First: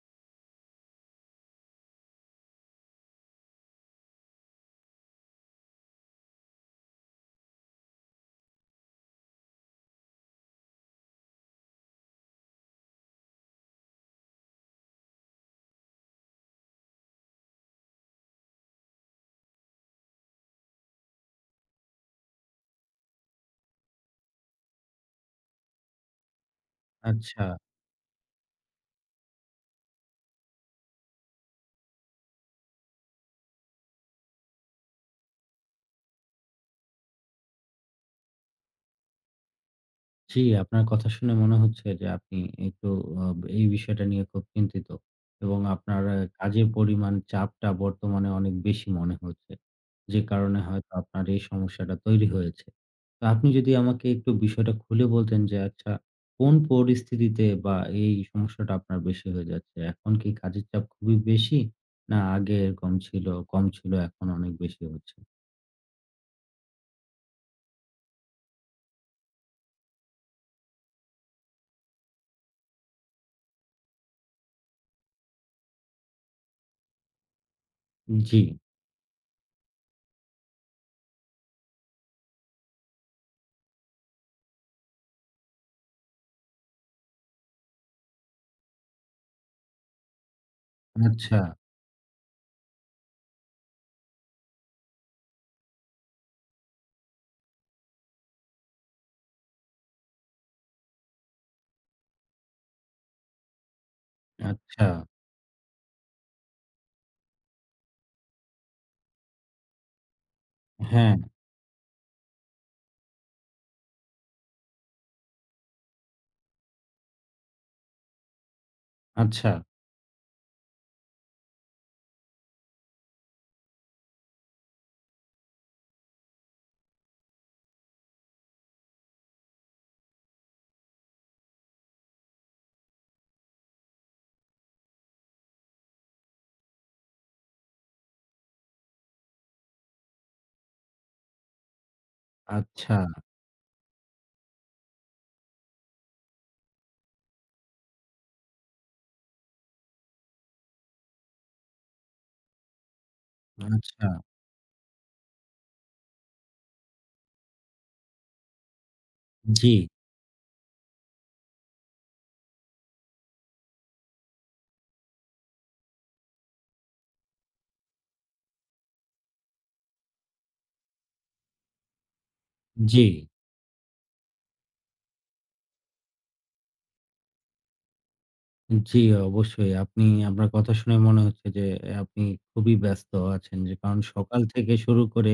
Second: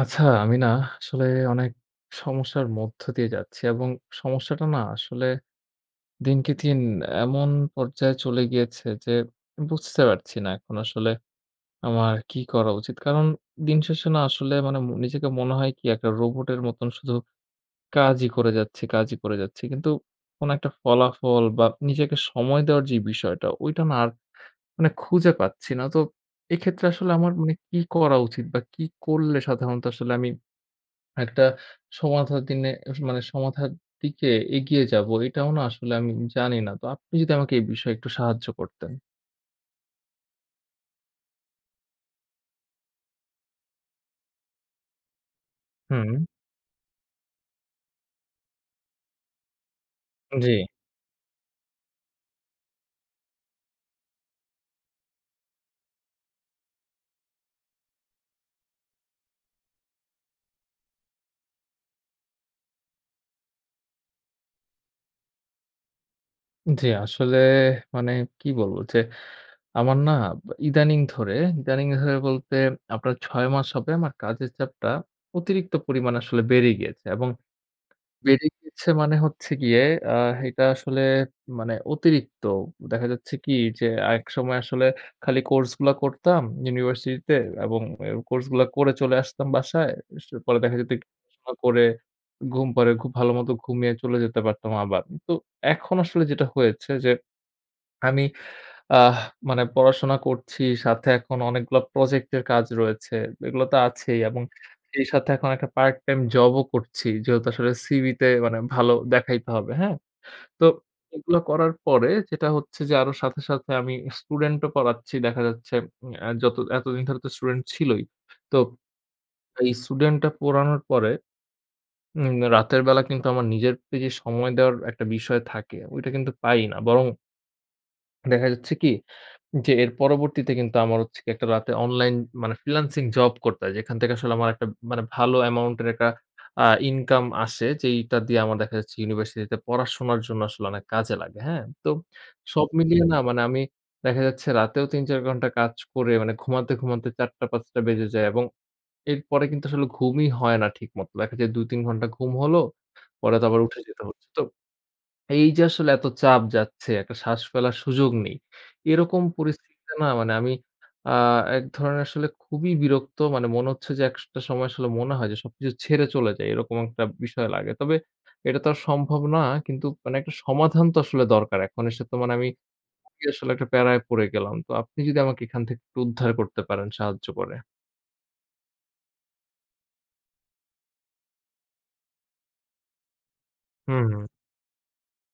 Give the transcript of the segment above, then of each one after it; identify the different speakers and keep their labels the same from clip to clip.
Speaker 1: আচ্ছা, আমি না আসলে অনেক সমস্যার মধ্য দিয়ে যাচ্ছি এবং সমস্যাটা না আসলে দিনকে দিন এমন পর্যায়ে চলে গিয়েছে যে বুঝতে পারছি না এখন আসলে আমার কি করা উচিত। কারণ দিন শেষে না আসলে মানে নিজেকে মনে হয় কি একটা রোবটের মতন শুধু কাজই করে যাচ্ছি, কাজই করে যাচ্ছি। কিন্তু কোনো একটা ফলাফল বা নিজেকে সময় দেওয়ার যে বিষয়টা ওইটা না আর মানে খুঁজে পাচ্ছি না। তো এক্ষেত্রে আসলে আমার
Speaker 2: আচ্ছা।
Speaker 1: মানে কি করা উচিত বা কি করলে সাধারণত আসলে আমি একটা সমাধার দিনে মানে সমাধার দিকে এগিয়ে যাব এটাও না আসলে আমি জানি না। তো আপনি যদি আমাকে এই বিষয়ে একটু সাহায্য করতেন।
Speaker 2: জি, আপনার কথা শুনে মনে হচ্ছে যে আপনি একটু আ এই বিষয়টা নিয়ে খুব চিন্তিত এবং আপনার
Speaker 1: হুম,
Speaker 2: কাজের পরিমাণ চাপটা বর্তমানে অনেক বেশি মনে হচ্ছে। যে
Speaker 1: জি।
Speaker 2: কারণে হয়তো আপনার এই সমস্যাটা তৈরি হয়েছে। তো আপনি যদি আমাকে একটু বিষয়টা খুলে বলতেন যে আচ্ছা কোন পরিস্থিতিতে বা এই সমস্যাটা আপনার বেশি হয়ে যাচ্ছে? এখন কি কাজের চাপ খুবই বেশি? না আগে এরকম ছিল, কম ছিল এখন অনেক বেশি হচ্ছে?
Speaker 1: জি, আসলে মানে কি বলব যে আমার না ইদানিং ধরে, ইদানিং ধরে বলতে আপনার ৬ মাস হবে আমার কাজের চাপটা অতিরিক্ত পরিমাণে আসলে বেড়ে গিয়েছে এবং
Speaker 2: জি,
Speaker 1: বেড়ে গিয়েছে মানে হচ্ছে গিয়ে আ এটা আসলে মানে অতিরিক্ত। দেখা যাচ্ছে কি যে একসময় আসলে খালি কোর্স গুলা করতাম ইউনিভার্সিটিতে এবং এ কোর্স গুলা করে চলে আসতাম বাসায়। পরে দেখা যেত একটু
Speaker 2: আচ্ছা,
Speaker 1: পড়াশোনা করে ঘুম পড়ে খুব ভালোমতো ঘুমিয়ে চলে যেতে পারতাম আবার। তো এখন আসলে যেটা হয়েছে যে আমি আহ মানে পড়াশোনা করছি, সাথে এখন অনেকগুলা প্রজেক্টের কাজ রয়েছে। এগুলো তো আছেই এবং
Speaker 2: আচ্ছা।
Speaker 1: সেই সাথে এখন একটা পার্ট টাইম জবও করছি। যেহেতু আসলে সিভিতে মানে ভালো দেখাইতে হবে, হ্যাঁ? তো
Speaker 2: হ্যাঁ,
Speaker 1: এগুলো করার পরে যেটা হচ্ছে যে আরো সাথে, সাথে আমি স্টুডেন্টও পড়াচ্ছি। দেখা যাচ্ছে উম আ যত এতদিন ধরে তো স্টুডেন্ট ছিলই। তো
Speaker 2: আচ্ছা।
Speaker 1: এই স্টুডেন্টটা পড়ানোর পরে রাতের বেলা কিন্তু আমার নিজের প্রতি সময় দেওয়ার একটা বিষয় থাকে। ওইটা কিন্তু পাই না। বরং দেখা যাচ্ছে কি জি, এর পরবর্তীতে কিন্তু আমার হচ্ছে গিয়ে একটা রাতে অনলাইন মানে ফ্রিল্যান্সিং জব করতে হয়। যেখান থেকে আসলে আমার একটা মানে ভালো অ্যামাউন্ট এর একটা ইনকাম আসে। যেইটা দিয়ে আমার দেখা যাচ্ছে ইউনিভার্সিটিতে পড়াশোনার জন্য আসলে অনেক কাজে লাগে। হ্যাঁ? তো সব
Speaker 2: আচ্ছা,
Speaker 1: মিলিয়ে না মানে আমি দেখা যাচ্ছে রাতেও ৩-৪ ঘন্টা কাজ করে মানে ঘুমাতে, ঘুমাতে ৪টা-৫টা বেজে যায় এবং এরপরে কিন্তু আসলে ঘুমই হয় না ঠিকমতো। দেখা যায় ২-৩ ঘন্টা ঘুম হলো, পরে তো আবার উঠে যেতে
Speaker 2: আচ্ছা।
Speaker 1: হচ্ছে। তো এই যে আসলে এত চাপ যাচ্ছে, একটা শ্বাস ফেলার সুযোগ নেই। এরকম
Speaker 2: জি,
Speaker 1: পরিস্থিতিতে না মানে আমি আ এক ধরনের আসলে খুবই বিরক্ত মানে মনে হচ্ছে যে একটা সময় আসলে মনে হয় যে সবকিছু ছেড়ে চলে যাই, এরকম একটা বিষয় লাগে। তবে এটা তো আর সম্ভব না। কিন্তু মানে একটা সমাধান তো আসলে দরকার। এখন এসে তো মানে আমি
Speaker 2: জি,
Speaker 1: খুবই আসলে একটা প্যারায় পড়ে গেলাম। তো আপনি যদি আমাকে এখান থেকে একটু উদ্ধার করতে পারেন সাহায্য করে।
Speaker 2: জি, অবশ্যই। আপনি আপনার কথা শুনে মনে হচ্ছে যে আপনি খুবই ব্যস্ত আছেন। যে কারণ
Speaker 1: হুম, হুম।
Speaker 2: সকাল থেকে শুরু করে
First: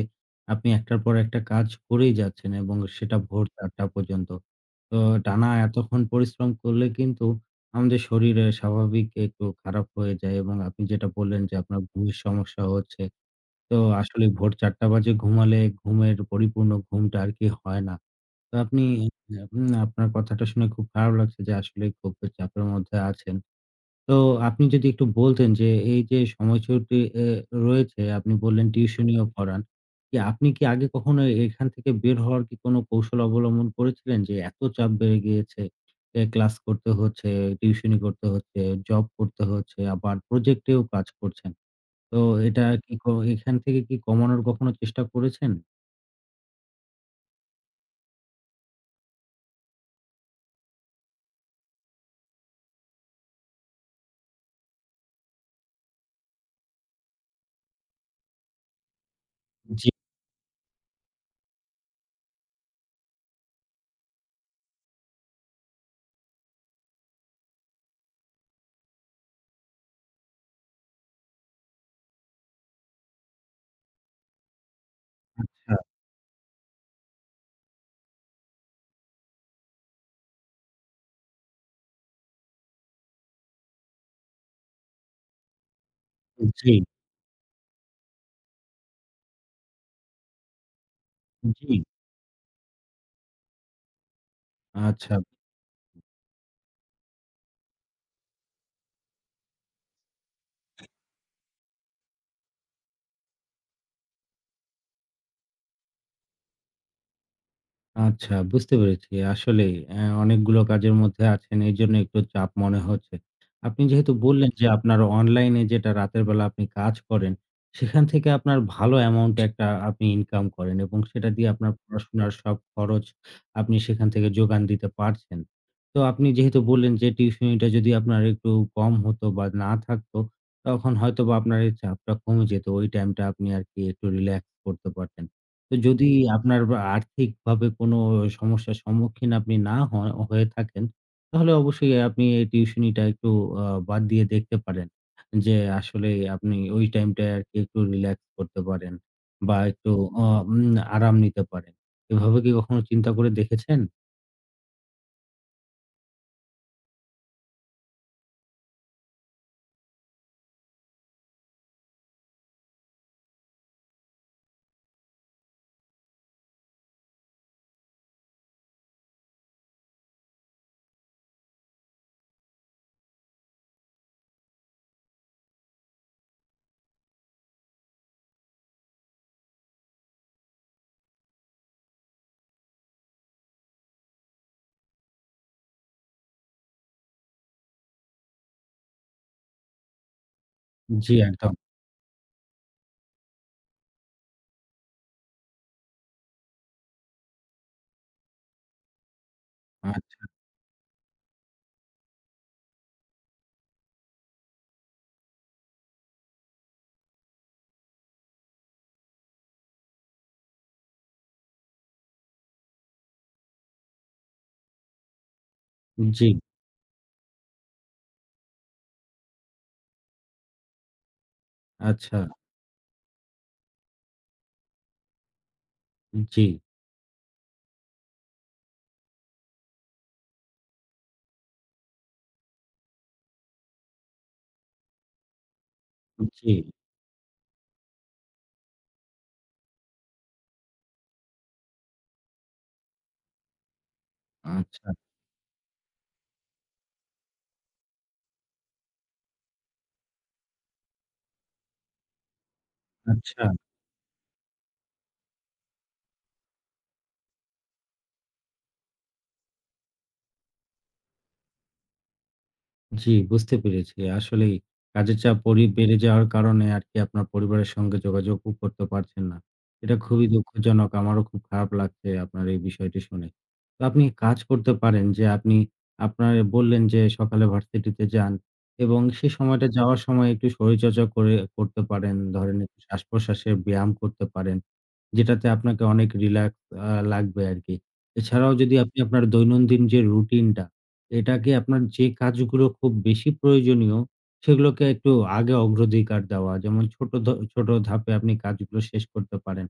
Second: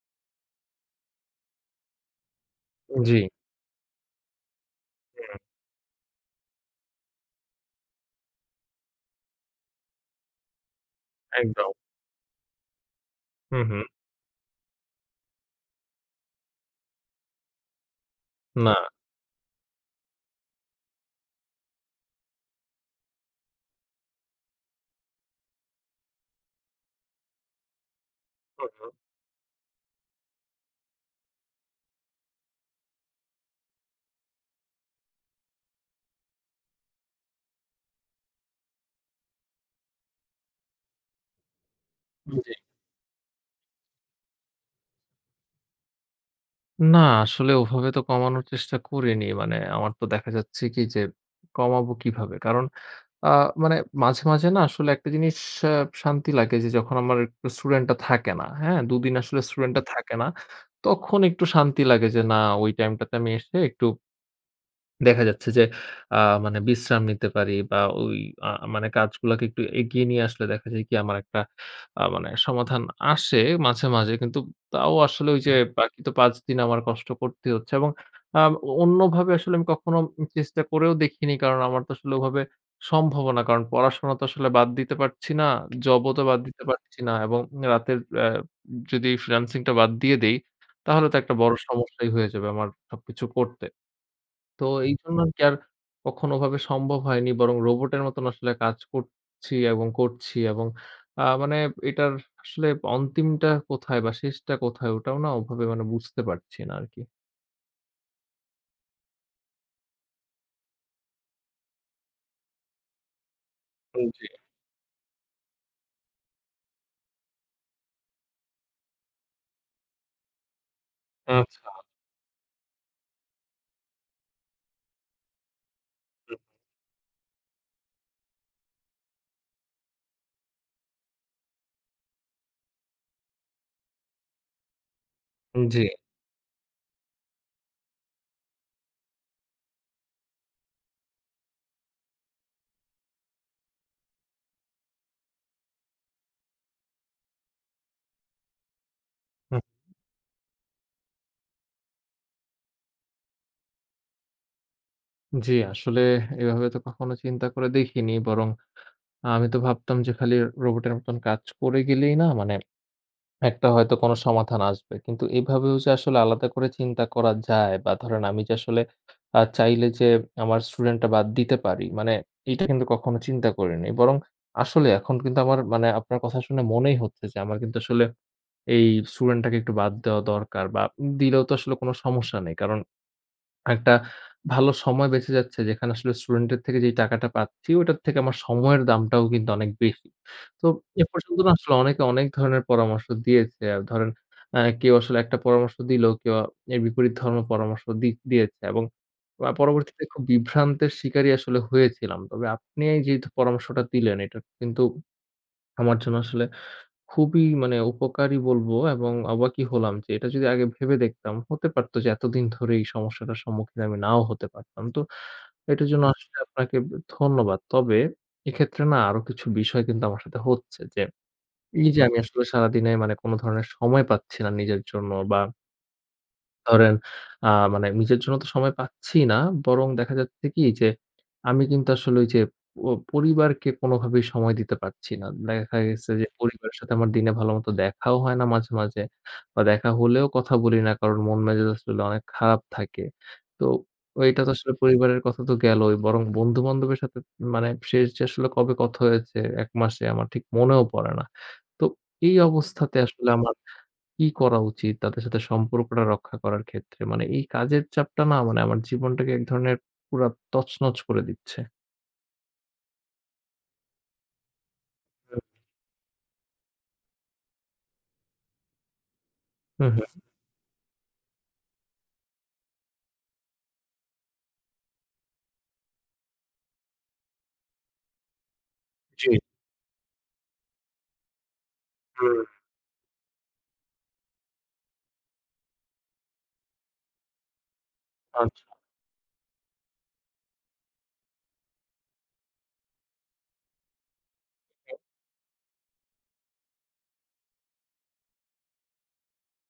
Speaker 2: আপনি একটার পর একটা কাজ করেই যাচ্ছেন এবং
Speaker 1: জি,
Speaker 2: সেটা ভোর ৪ঃ০০ পর্যন্ত। তো
Speaker 1: হুম,
Speaker 2: টানা এতক্ষণ পরিশ্রম করলে কিন্তু আমাদের শরীরে স্বাভাবিক একটু খারাপ হয়ে যায় এবং আপনি যেটা বললেন যে
Speaker 1: একদম।
Speaker 2: আপনার ঘুমের সমস্যা হচ্ছে।
Speaker 1: হুম,
Speaker 2: তো
Speaker 1: হুম।
Speaker 2: আসলে ভোর ৪ঃ০০ বাজে ঘুমালে ঘুমের পরিপূর্ণ ঘুমটা আর কি হয় না। তো
Speaker 1: না।
Speaker 2: আপনি আপনার কথাটা শুনে খুব খারাপ লাগছে যে আসলে খুব চাপের মধ্যে আছেন। তো আপনি যদি একটু বলতেন যে এই যে সময়সূচি এ রয়েছে আপনি বললেন
Speaker 1: হুম, হুম।
Speaker 2: টিউশনিও পড়ান। আপনি কি আগে কখনো এখান থেকে বের হওয়ার কি কোনো কৌশল অবলম্বন করেছিলেন যে এত চাপ বেড়ে গিয়েছে, ক্লাস করতে হচ্ছে, টিউশনি করতে হচ্ছে, জব করতে হচ্ছে, আবার প্রজেক্টেও কাজ করছেন। তো
Speaker 1: জি।
Speaker 2: এটা কি ক এখান থেকে কি কমানোর কখনো চেষ্টা করেছেন?
Speaker 1: না, আসলে ওভাবে তো কমানোর চেষ্টা করিনি। মানে আমার তো দেখা যাচ্ছে কি যে কমাবো কিভাবে? কারণ আ মানে মাঝে, মাঝে না আসলে একটা জিনিস আ শান্তি লাগে যে যখন আমার স্টুডেন্টটা থাকে না, হ্যাঁ? ২ দিন আসলে হুম। স্টুডেন্টটা
Speaker 2: জি।
Speaker 1: থাকে না। তখন একটু শান্তি লাগে যে না ওই টাইমটাতে আমি এসে একটু দেখা যাচ্ছে যে আ মানে বিশ্রাম নিতে পারি বা ওই আ মানে কাজগুলাকে একটু এগিয়ে নিয়ে আসলে দেখা যায় কি আমার একটা মানে সমাধান আসে মাঝে, মাঝে। কিন্তু তাও আসলে ওই যে হুম।
Speaker 2: আচ্ছা,
Speaker 1: বাকি তো ৫ দিন আমার কষ্ট করতে হচ্ছে এবং আ অন্যভাবে আসলে আমি কখনো চেষ্টা করেও দেখিনি। কারণ আমার তো আসলে ওভাবে সম্ভবও না। কারণ পড়াশোনা তো আসলে বাদ দিতে পারছি না, জবও তো বাদ দিতে
Speaker 2: জি,
Speaker 1: পারছি না এবং রাতের যদি ফ্রিল্যান্সিং টা বাদ দিয়ে দেই, তাহলে তো একটা বড়
Speaker 2: জি,
Speaker 1: সমস্যাই হয়ে যাবে আমার সবকিছু করতে। তো
Speaker 2: আচ্ছা।
Speaker 1: এইজন্য আরকি আর কি আর কখনো ওভাবে সম্ভব হয়নি। বরং রোবটের মতন আসলে কাজ করছি এবং করছি এবং মানে এটার আসলে অন্তিমটা কোথায় বা শেষটা কোথায় ওটাও না ওভাবে মানে বুঝতে পারছি না আরকি।
Speaker 2: আচ্ছা, বুঝতে পেরেছি। আসলেই অনেকগুলো কাজের মধ্যে আছেন, এইজন্য একটু চাপ মনে হচ্ছে। আপনি
Speaker 1: উম
Speaker 2: যেহেতু
Speaker 1: জি,
Speaker 2: বললেন যে, আপনার অনলাইনে যেটা রাতের বেলা আপনি কাজ করেন, সেখান থেকে আপনার ভালো অ্যামাউন্ট একটা আপনি ইনকাম করেন এবং সেটা দিয়ে
Speaker 1: আচ্ছা।
Speaker 2: আপনার পড়াশোনার সব খরচ আপনি সেখান থেকে যোগান দিতে পারছেন। তো আপনি যেহেতু বললেন যে, টিউশনিটা যদি আপনার একটু কম হতো বা না থাকতো, তখন হয়তোবা আপনার এই চাপটা কমে যেত। ওই টাইমটা আপনি আরকি একটু রিল্যাক্স করতে পারতেন।
Speaker 1: হুম,
Speaker 2: তো
Speaker 1: জি।
Speaker 2: যদি আপনার বা আর্থিকভাবে কোনো সমস্যার সম্মুখীন আপনি না হয় হয়ে থাকেন, তাহলে অবশ্যই আপনি এই টিউশনিটা একটু বাদ দিয়ে দেখতে পারেন। যে আসলে আপনি ওই টাইমটায় আরকি একটু রিল্যাক্স করতে পারেন বা
Speaker 1: হুম,
Speaker 2: একটু অ উম আরাম নিতে পারেন। এভাবে কি কখনো চিন্তা করে দেখেছেন?
Speaker 1: জি, আসলে এভাবে তো কখনো চিন্তা করে দেখিনি। বরং আমি তো ভাবতাম যে খালি রোবটের মতন কাজ করে গেলেই না মানে একটা হয়তো কোনো সমাধান আসবে। কিন্তু এভাবেও যে আসলে আলাদা করে চিন্তা করা যায় বা ধরেন আমি যে আসলে চাইলে যে আমার স্টুডেন্টটা বাদ দিতে পারি। মানে এইটা কিন্তু কখনো চিন্তা করিনি। বরং আসলে এখন কিন্তু আমার মানে আপনার কথা শুনে মনেই হচ্ছে যে আমার কিন্তু আসলে এই স্টুডেন্টটাকে একটু বাদ দেওয়া দরকার বা দিলেও তো আসলে কোনো সমস্যা নেই। কারণ একটা ভালো সময় বেঁচে যাচ্ছে যেখানে আসলে স্টুডেন্টের থেকে যেই টাকাটা পাচ্ছি, ওটার থেকে আমার সময়ের দামটাও কিন্তু অনেক বেশি। তো এ
Speaker 2: জি,
Speaker 1: পর্যন্ত না
Speaker 2: একদম।
Speaker 1: আসলে অনেকে অনেক ধরনের পরামর্শ দিয়েছে। ধরেন কেউ আসলে একটা পরামর্শ দিল, কেউ এর বিপরীত ধর্ম পরামর্শ দিয়েছে এবং পরবর্তীতে
Speaker 2: আচ্ছা,
Speaker 1: খুব বিভ্রান্তের শিকারই আসলে হয়েছিলাম। তবে আপনি এই যে পরামর্শটা দিলেন, এটা কিন্তু আমার জন্য আসলে খুবই মানে উপকারী বলবো এবং অবাকই হলাম যে এটা যদি আগে ভেবে দেখতাম, হতে পারতো যে এতদিন ধরে এই সমস্যাটার সম্মুখীন আমি নাও হতে পারতাম। তো এটার জন্য হুম।
Speaker 2: জি,
Speaker 1: আসলে আপনাকে ধন্যবাদ। তবে এক্ষেত্রে না আরো কিছু বিষয় কিন্তু আমার সাথে হচ্ছে যে, এই যে হুম। আমি
Speaker 2: আচ্ছা,
Speaker 1: আসলে সারাদিনে মানে কোন ধরনের সময় পাচ্ছি না নিজের জন্য বা
Speaker 2: জি,
Speaker 1: ধরেন মানে নিজের জন্য তো সময় পাচ্ছি না। বরং দেখা যাচ্ছে কি যে, আমি কিন্তু আসলে ওই যে প পরিবারকে কোনোভাবেই সময় দিতে পারছি না। দেখা গেছে যে
Speaker 2: জি,
Speaker 1: পরিবারের সাথে আমার দিনে ভালোমতো দেখাও হয় না মাঝে, মাঝে বা দেখা হলেও কথা বলি না। কারণ মন মেজাজ আসলে অনেক খারাপ থাকে। তো এটা তো আসলে
Speaker 2: আচ্ছা,
Speaker 1: পরিবারের কথা তো গেলই। বরং বন্ধু-বান্ধবের সাথে মানে শেষ যে আসলে কবে কথা হয়েছে ১ মাসে আমার ঠিক মনেও পড়ে না। তো এই অবস্থাতে আসলে
Speaker 2: আচ্ছা।
Speaker 1: আমার কি করা উচিত তাদের সাথে সম্পর্কটা রক্ষা করার ক্ষেত্রে? মানে এই কাজের চাপটা না মানে আমার জীবনটাকে এক ধরনের পুরা তছনছ করে দিচ্ছে।
Speaker 2: জি, বুঝতে পেরেছি। আসলেই কাজের চাপ
Speaker 1: হুম,
Speaker 2: বেড়ে যাওয়ার কারণে আরকি আপনার পরিবারের সঙ্গে যোগাযোগও করতে পারছেন না।
Speaker 1: হুম,
Speaker 2: এটা
Speaker 1: হুম।
Speaker 2: খুবই দুঃখজনক। আমারও খুব খারাপ লাগছে আপনার এই বিষয়টি শুনে। তো আপনি কাজ করতে পারেন যে আপনি আপনার বললেন যে সকালে ভার্সিটিতে যান এবং সে
Speaker 1: জি,
Speaker 2: সময়টা যাওয়ার সময় একটু শরীরচর্চা করে করতে পারেন।
Speaker 1: হুম,
Speaker 2: ধরেন একটু শ্বাস-প্রশ্বাসের ব্যায়াম করতে পারেন। যেটাতে আপনাকে অনেক রিল্যাক্স লাগবে আরকি। এছাড়াও
Speaker 1: আচ্ছা,
Speaker 2: যদি আপনি আপনার দৈনন্দিন যে রুটিনটা, এটাকে আপনার যে কাজগুলো খুব বেশি প্রয়োজনীয়, সেগুলোকে একটু আগে অগ্রাধিকার দেওয়া। যেমন ছোট ছোট ধাপে আপনি কাজগুলো শেষ করতে পারেন।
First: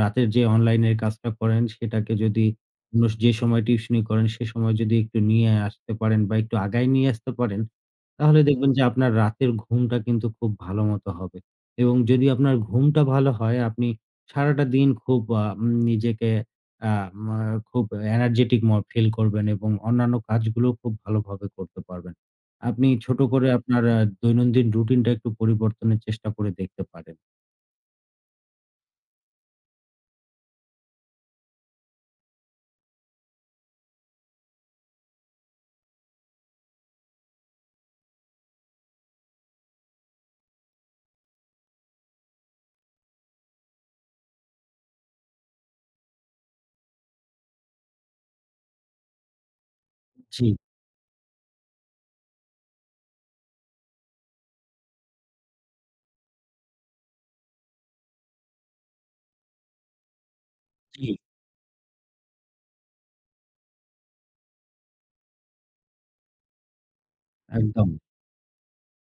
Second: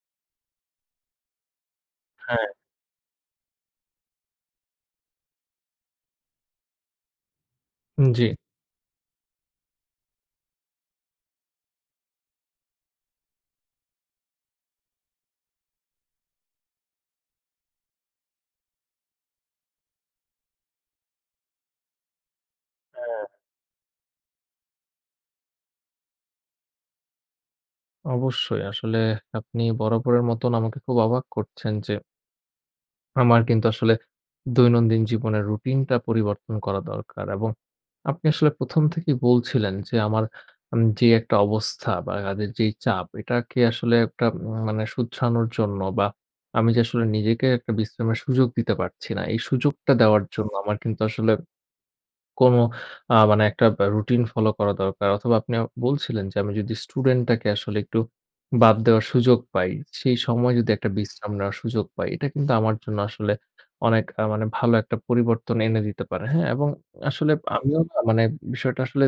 Speaker 2: রাতের যে অনলাইনের কাজটা করেন সেটাকে যদি
Speaker 1: হ্যাঁ।
Speaker 2: অন্য যে সময় টিউশনি করেন সে সময় যদি একটু নিয়ে আসতে পারেন বা একটু আগায় নিয়ে আসতে পারেন,
Speaker 1: জি।
Speaker 2: তাহলে দেখবেন যে আপনার রাতের ঘুমটা কিন্তু খুব ভালো মতো হবে। এবং যদি আপনার ঘুমটা ভালো হয় আপনি সারাটা দিন খুব আ উম নিজেকে আ মা খুব এনার্জেটিক ফিল করবেন এবং অন্যান্য কাজগুলো খুব ভালোভাবে করতে পারবেন। আপনি ছোট
Speaker 1: হ্যাঁ।
Speaker 2: করে আপনার দৈনন্দিন রুটিনটা একটু পরিবর্তনের চেষ্টা করে দেখতে পারেন।
Speaker 1: অবশ্যই আসলে আপনি বরাবরের মতন আমাকে খুব অবাক করছেন যে আমার কিন্তু আসলে দৈনন্দিন জীবনের রুটিনটা পরিবর্তন করা দরকার এবং আপনি আসলে ১ম থেকেই বলছিলেন যে, আমার যে একটা অবস্থা বা কাজের যেই চাপ, এটাকে আসলে একটা মানে শুধরানোর জন্য বা আমি যে আসলে নিজেকে একটা বিশ্রামের সুযোগ দিতে পারছি না, এই সুযোগটা দেওয়ার
Speaker 2: জি,
Speaker 1: জন্য আমার কিন্তু আসলে কোনো মানে একটা বা রুটিন ফলো করা দরকার। অথবা আপনি বলছিলেন যে আমি যদি স্টুডেন্টটাকে আসলে একটু বাদ দেওয়ার সুযোগ পাই, সেই সময় যদি একটা
Speaker 2: জি।
Speaker 1: বিশ্রাম নেওয়ার সুযোগ পাই, এটা কিন্তু আমার জন্য আসলে অনেক মানে ভালো একটা পরিবর্তন এনে দিতে পারে। হ্যাঁ? এবং আসলে আমিও
Speaker 2: একদম।
Speaker 1: না মানে বিষয়টা আসলে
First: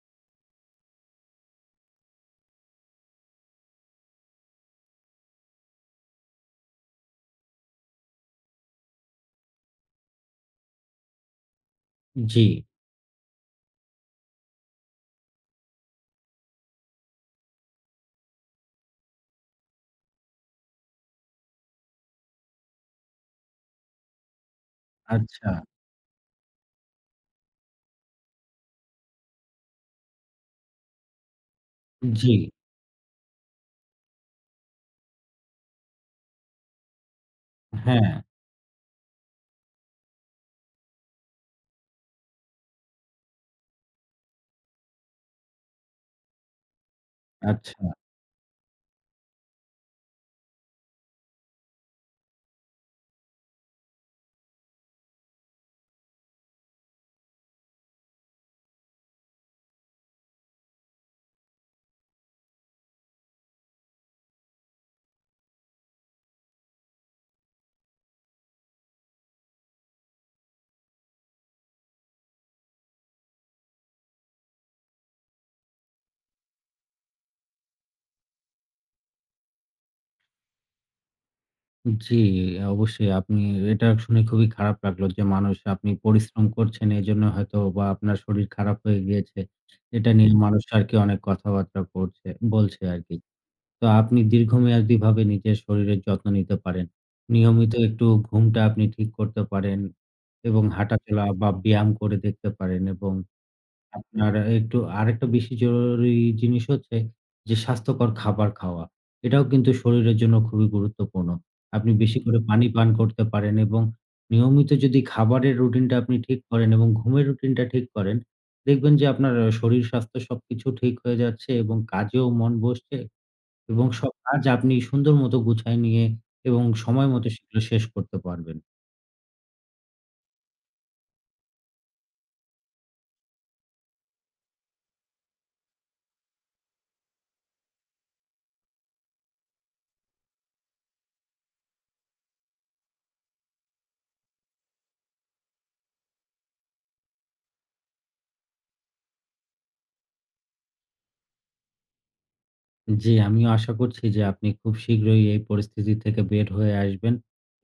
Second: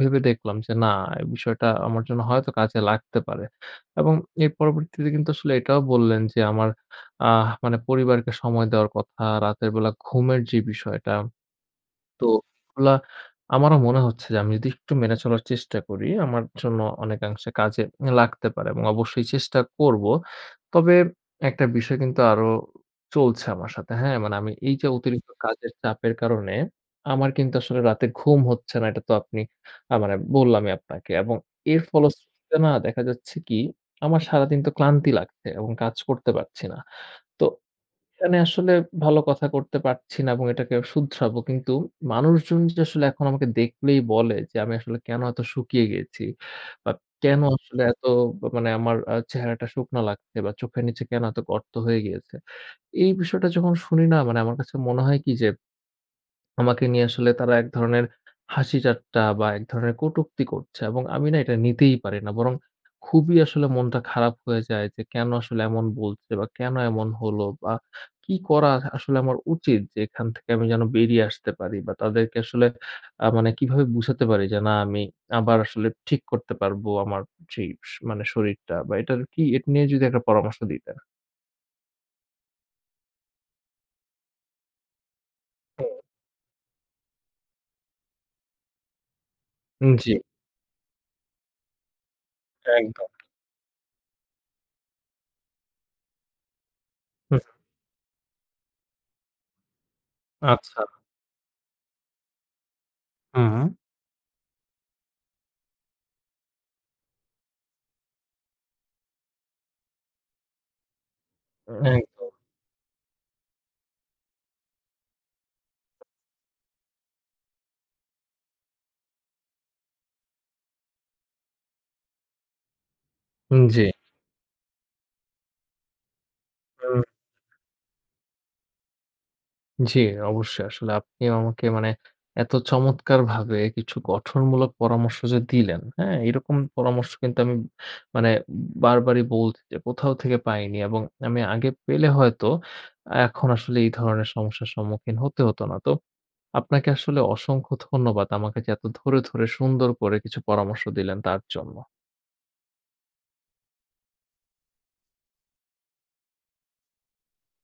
Speaker 1: ভেবে দেখলাম যে না, এই বিষয়টা আমার জন্য হয়তো কাজে লাগতে পারে। এবং এর পরবর্তীতে কিন্তু আসলে এটাও বললেন যে আমার মানে পরিবারকে সময় দেওয়ার কথা, রাতের বেলা ঘুমের যে বিষয়টা তো
Speaker 2: জি।
Speaker 1: এগুলা আমারও মনে হচ্ছে যে আমি যদি একটু মেনে চলার চেষ্টা করি, আমার জন্য অনেকাংশে কাজে লাগতে পারে এবং অবশ্যই চেষ্টা করব। তবে একটা বিষয় কিন্তু আরো চলছে আমার সাথে, হ্যাঁ? মানে আমি এই যে অতিরিক্ত
Speaker 2: আচ্ছা,
Speaker 1: কাজের চাপের কারণে আমার কিন্তু আসলে রাতে ঘুম হচ্ছে না। এটা তো আপনি মানে বললামই আপনাকে এবং এর
Speaker 2: জি,
Speaker 1: ফলশ্রুতিতে না দেখা যাচ্ছে কি আমার সারাদিন তো ক্লান্তি লাগছে এবং কাজ করতে পারছি না। তো
Speaker 2: হ্যাঁ,
Speaker 1: এখানে আসলে ভালো কথা করতে পারছি না এবং এটাকে শুধরাবো। কিন্তু মানুষজন যে আসলে এখন আমাকে দেখলেই বলে যে আমি আসলে কেন এত শুকিয়ে গেছি বা কেন হুম।
Speaker 2: আচ্ছা,
Speaker 1: আসলে এত মানে আমার চেহারাটা শুকনা লাগছে বা চোখের নিচে কেন এত গর্ত হয়ে গিয়েছে। এই বিষয়টা যখন শুনি না মানে আমার কাছে মনে হয় কি যে আমাকে নিয়ে আসলে তারা এক ধরনের হাসি-ঠাট্টা বা এক ধরনের কটূক্তি করছে এবং আমি না এটা নিতেই পারি না। বরং খুবই আসলে মনটা খারাপ হয়ে যায় যে কেন আসলে এমন বলছে বা কেন এমন হলো বা কি করা আসলে আমার উচিত যে এখান থেকে আমি যেন বেরিয়ে আসতে পারি বা তাদেরকে আসলে মানে কিভাবে বুঝাতে পারি যে না আমি আবার আসলে ঠিক করতে পারবো আমার যেই মানে শরীরটা বা এটার কি এটা নিয়ে যদি একটা পরামর্শ দিতেন।
Speaker 2: জি, অবশ্যই আপনি এটা শুনে খুবই খারাপ লাগলো যে মানুষ আপনি
Speaker 1: হুম,
Speaker 2: পরিশ্রম করছেন এজন্য হয়তো বা আপনার শরীর খারাপ হয়ে গিয়েছে।
Speaker 1: উম
Speaker 2: এটা
Speaker 1: জি।
Speaker 2: নিয়ে মানুষ আরকি অনেক কথাবার্তা করছে বলছে
Speaker 1: একদম।
Speaker 2: আরকি। তো আপনি দীর্ঘমেয়াদীভাবে নিজের শরীরের যত্ন নিতে পারেন।
Speaker 1: হুম।
Speaker 2: নিয়মিত একটু ঘুমটা আপনি ঠিক করতে পারেন এবং
Speaker 1: আচ্ছা।
Speaker 2: হাঁটাচলা বা ব্যায়াম করে দেখতে পারেন এবং
Speaker 1: হুম।
Speaker 2: আপনার একটু আরেকটা বেশি জরুরি জিনিস হচ্ছে যে স্বাস্থ্যকর খাবার খাওয়া। এটাও কিন্তু শরীরের জন্য খুবই গুরুত্বপূর্ণ। আপনি বেশি
Speaker 1: একদম।
Speaker 2: করে পানি পান করতে পারেন এবং নিয়মিত যদি খাবারের রুটিনটা আপনি ঠিক করেন এবং ঘুমের রুটিনটা ঠিক করেন, দেখবেন যে আপনার শরীর স্বাস্থ্য সবকিছু ঠিক হয়ে যাচ্ছে এবং কাজেও মন বসছে
Speaker 1: জি।
Speaker 2: এবং সব কাজ আপনি সুন্দর মতো গুছায় নিয়ে এবং সময় মতো সেগুলো শেষ করতে পারবেন।
Speaker 1: জি, অবশ্যই। আসলে আপনিও আমাকে মানে এত চমৎকারভাবে কিছু গঠনমূলক পরামর্শ যে দিলেন, হ্যাঁ? এরকম পরামর্শ কিন্তু আমি মানে বারবারই বলছি যে কোথাও থেকে পাইনি এবং আমি আগে পেলে হয়তো এখন আসলে এই ধরনের সমস্যার সম্মুখীন হতে হতো না। তো আপনাকে আসলে অসংখ্য ধন্যবাদ আমাকে যে এত ধরে, ধরে সুন্দর করে কিছু পরামর্শ দিলেন তার জন্য।
Speaker 2: জি, আমিও আশা করছি যে আপনি খুব শীঘ্রই এই পরিস্থিতি থেকে বের হয়ে আসবেন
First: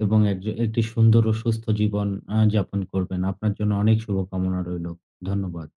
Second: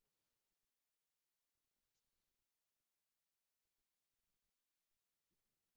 Speaker 2: এবং একটি সুন্দর ও সুস্থ জীবন যাপন করবেন। আপনার জন্য অনেক শুভকামনা রইলো। ধন্যবাদ।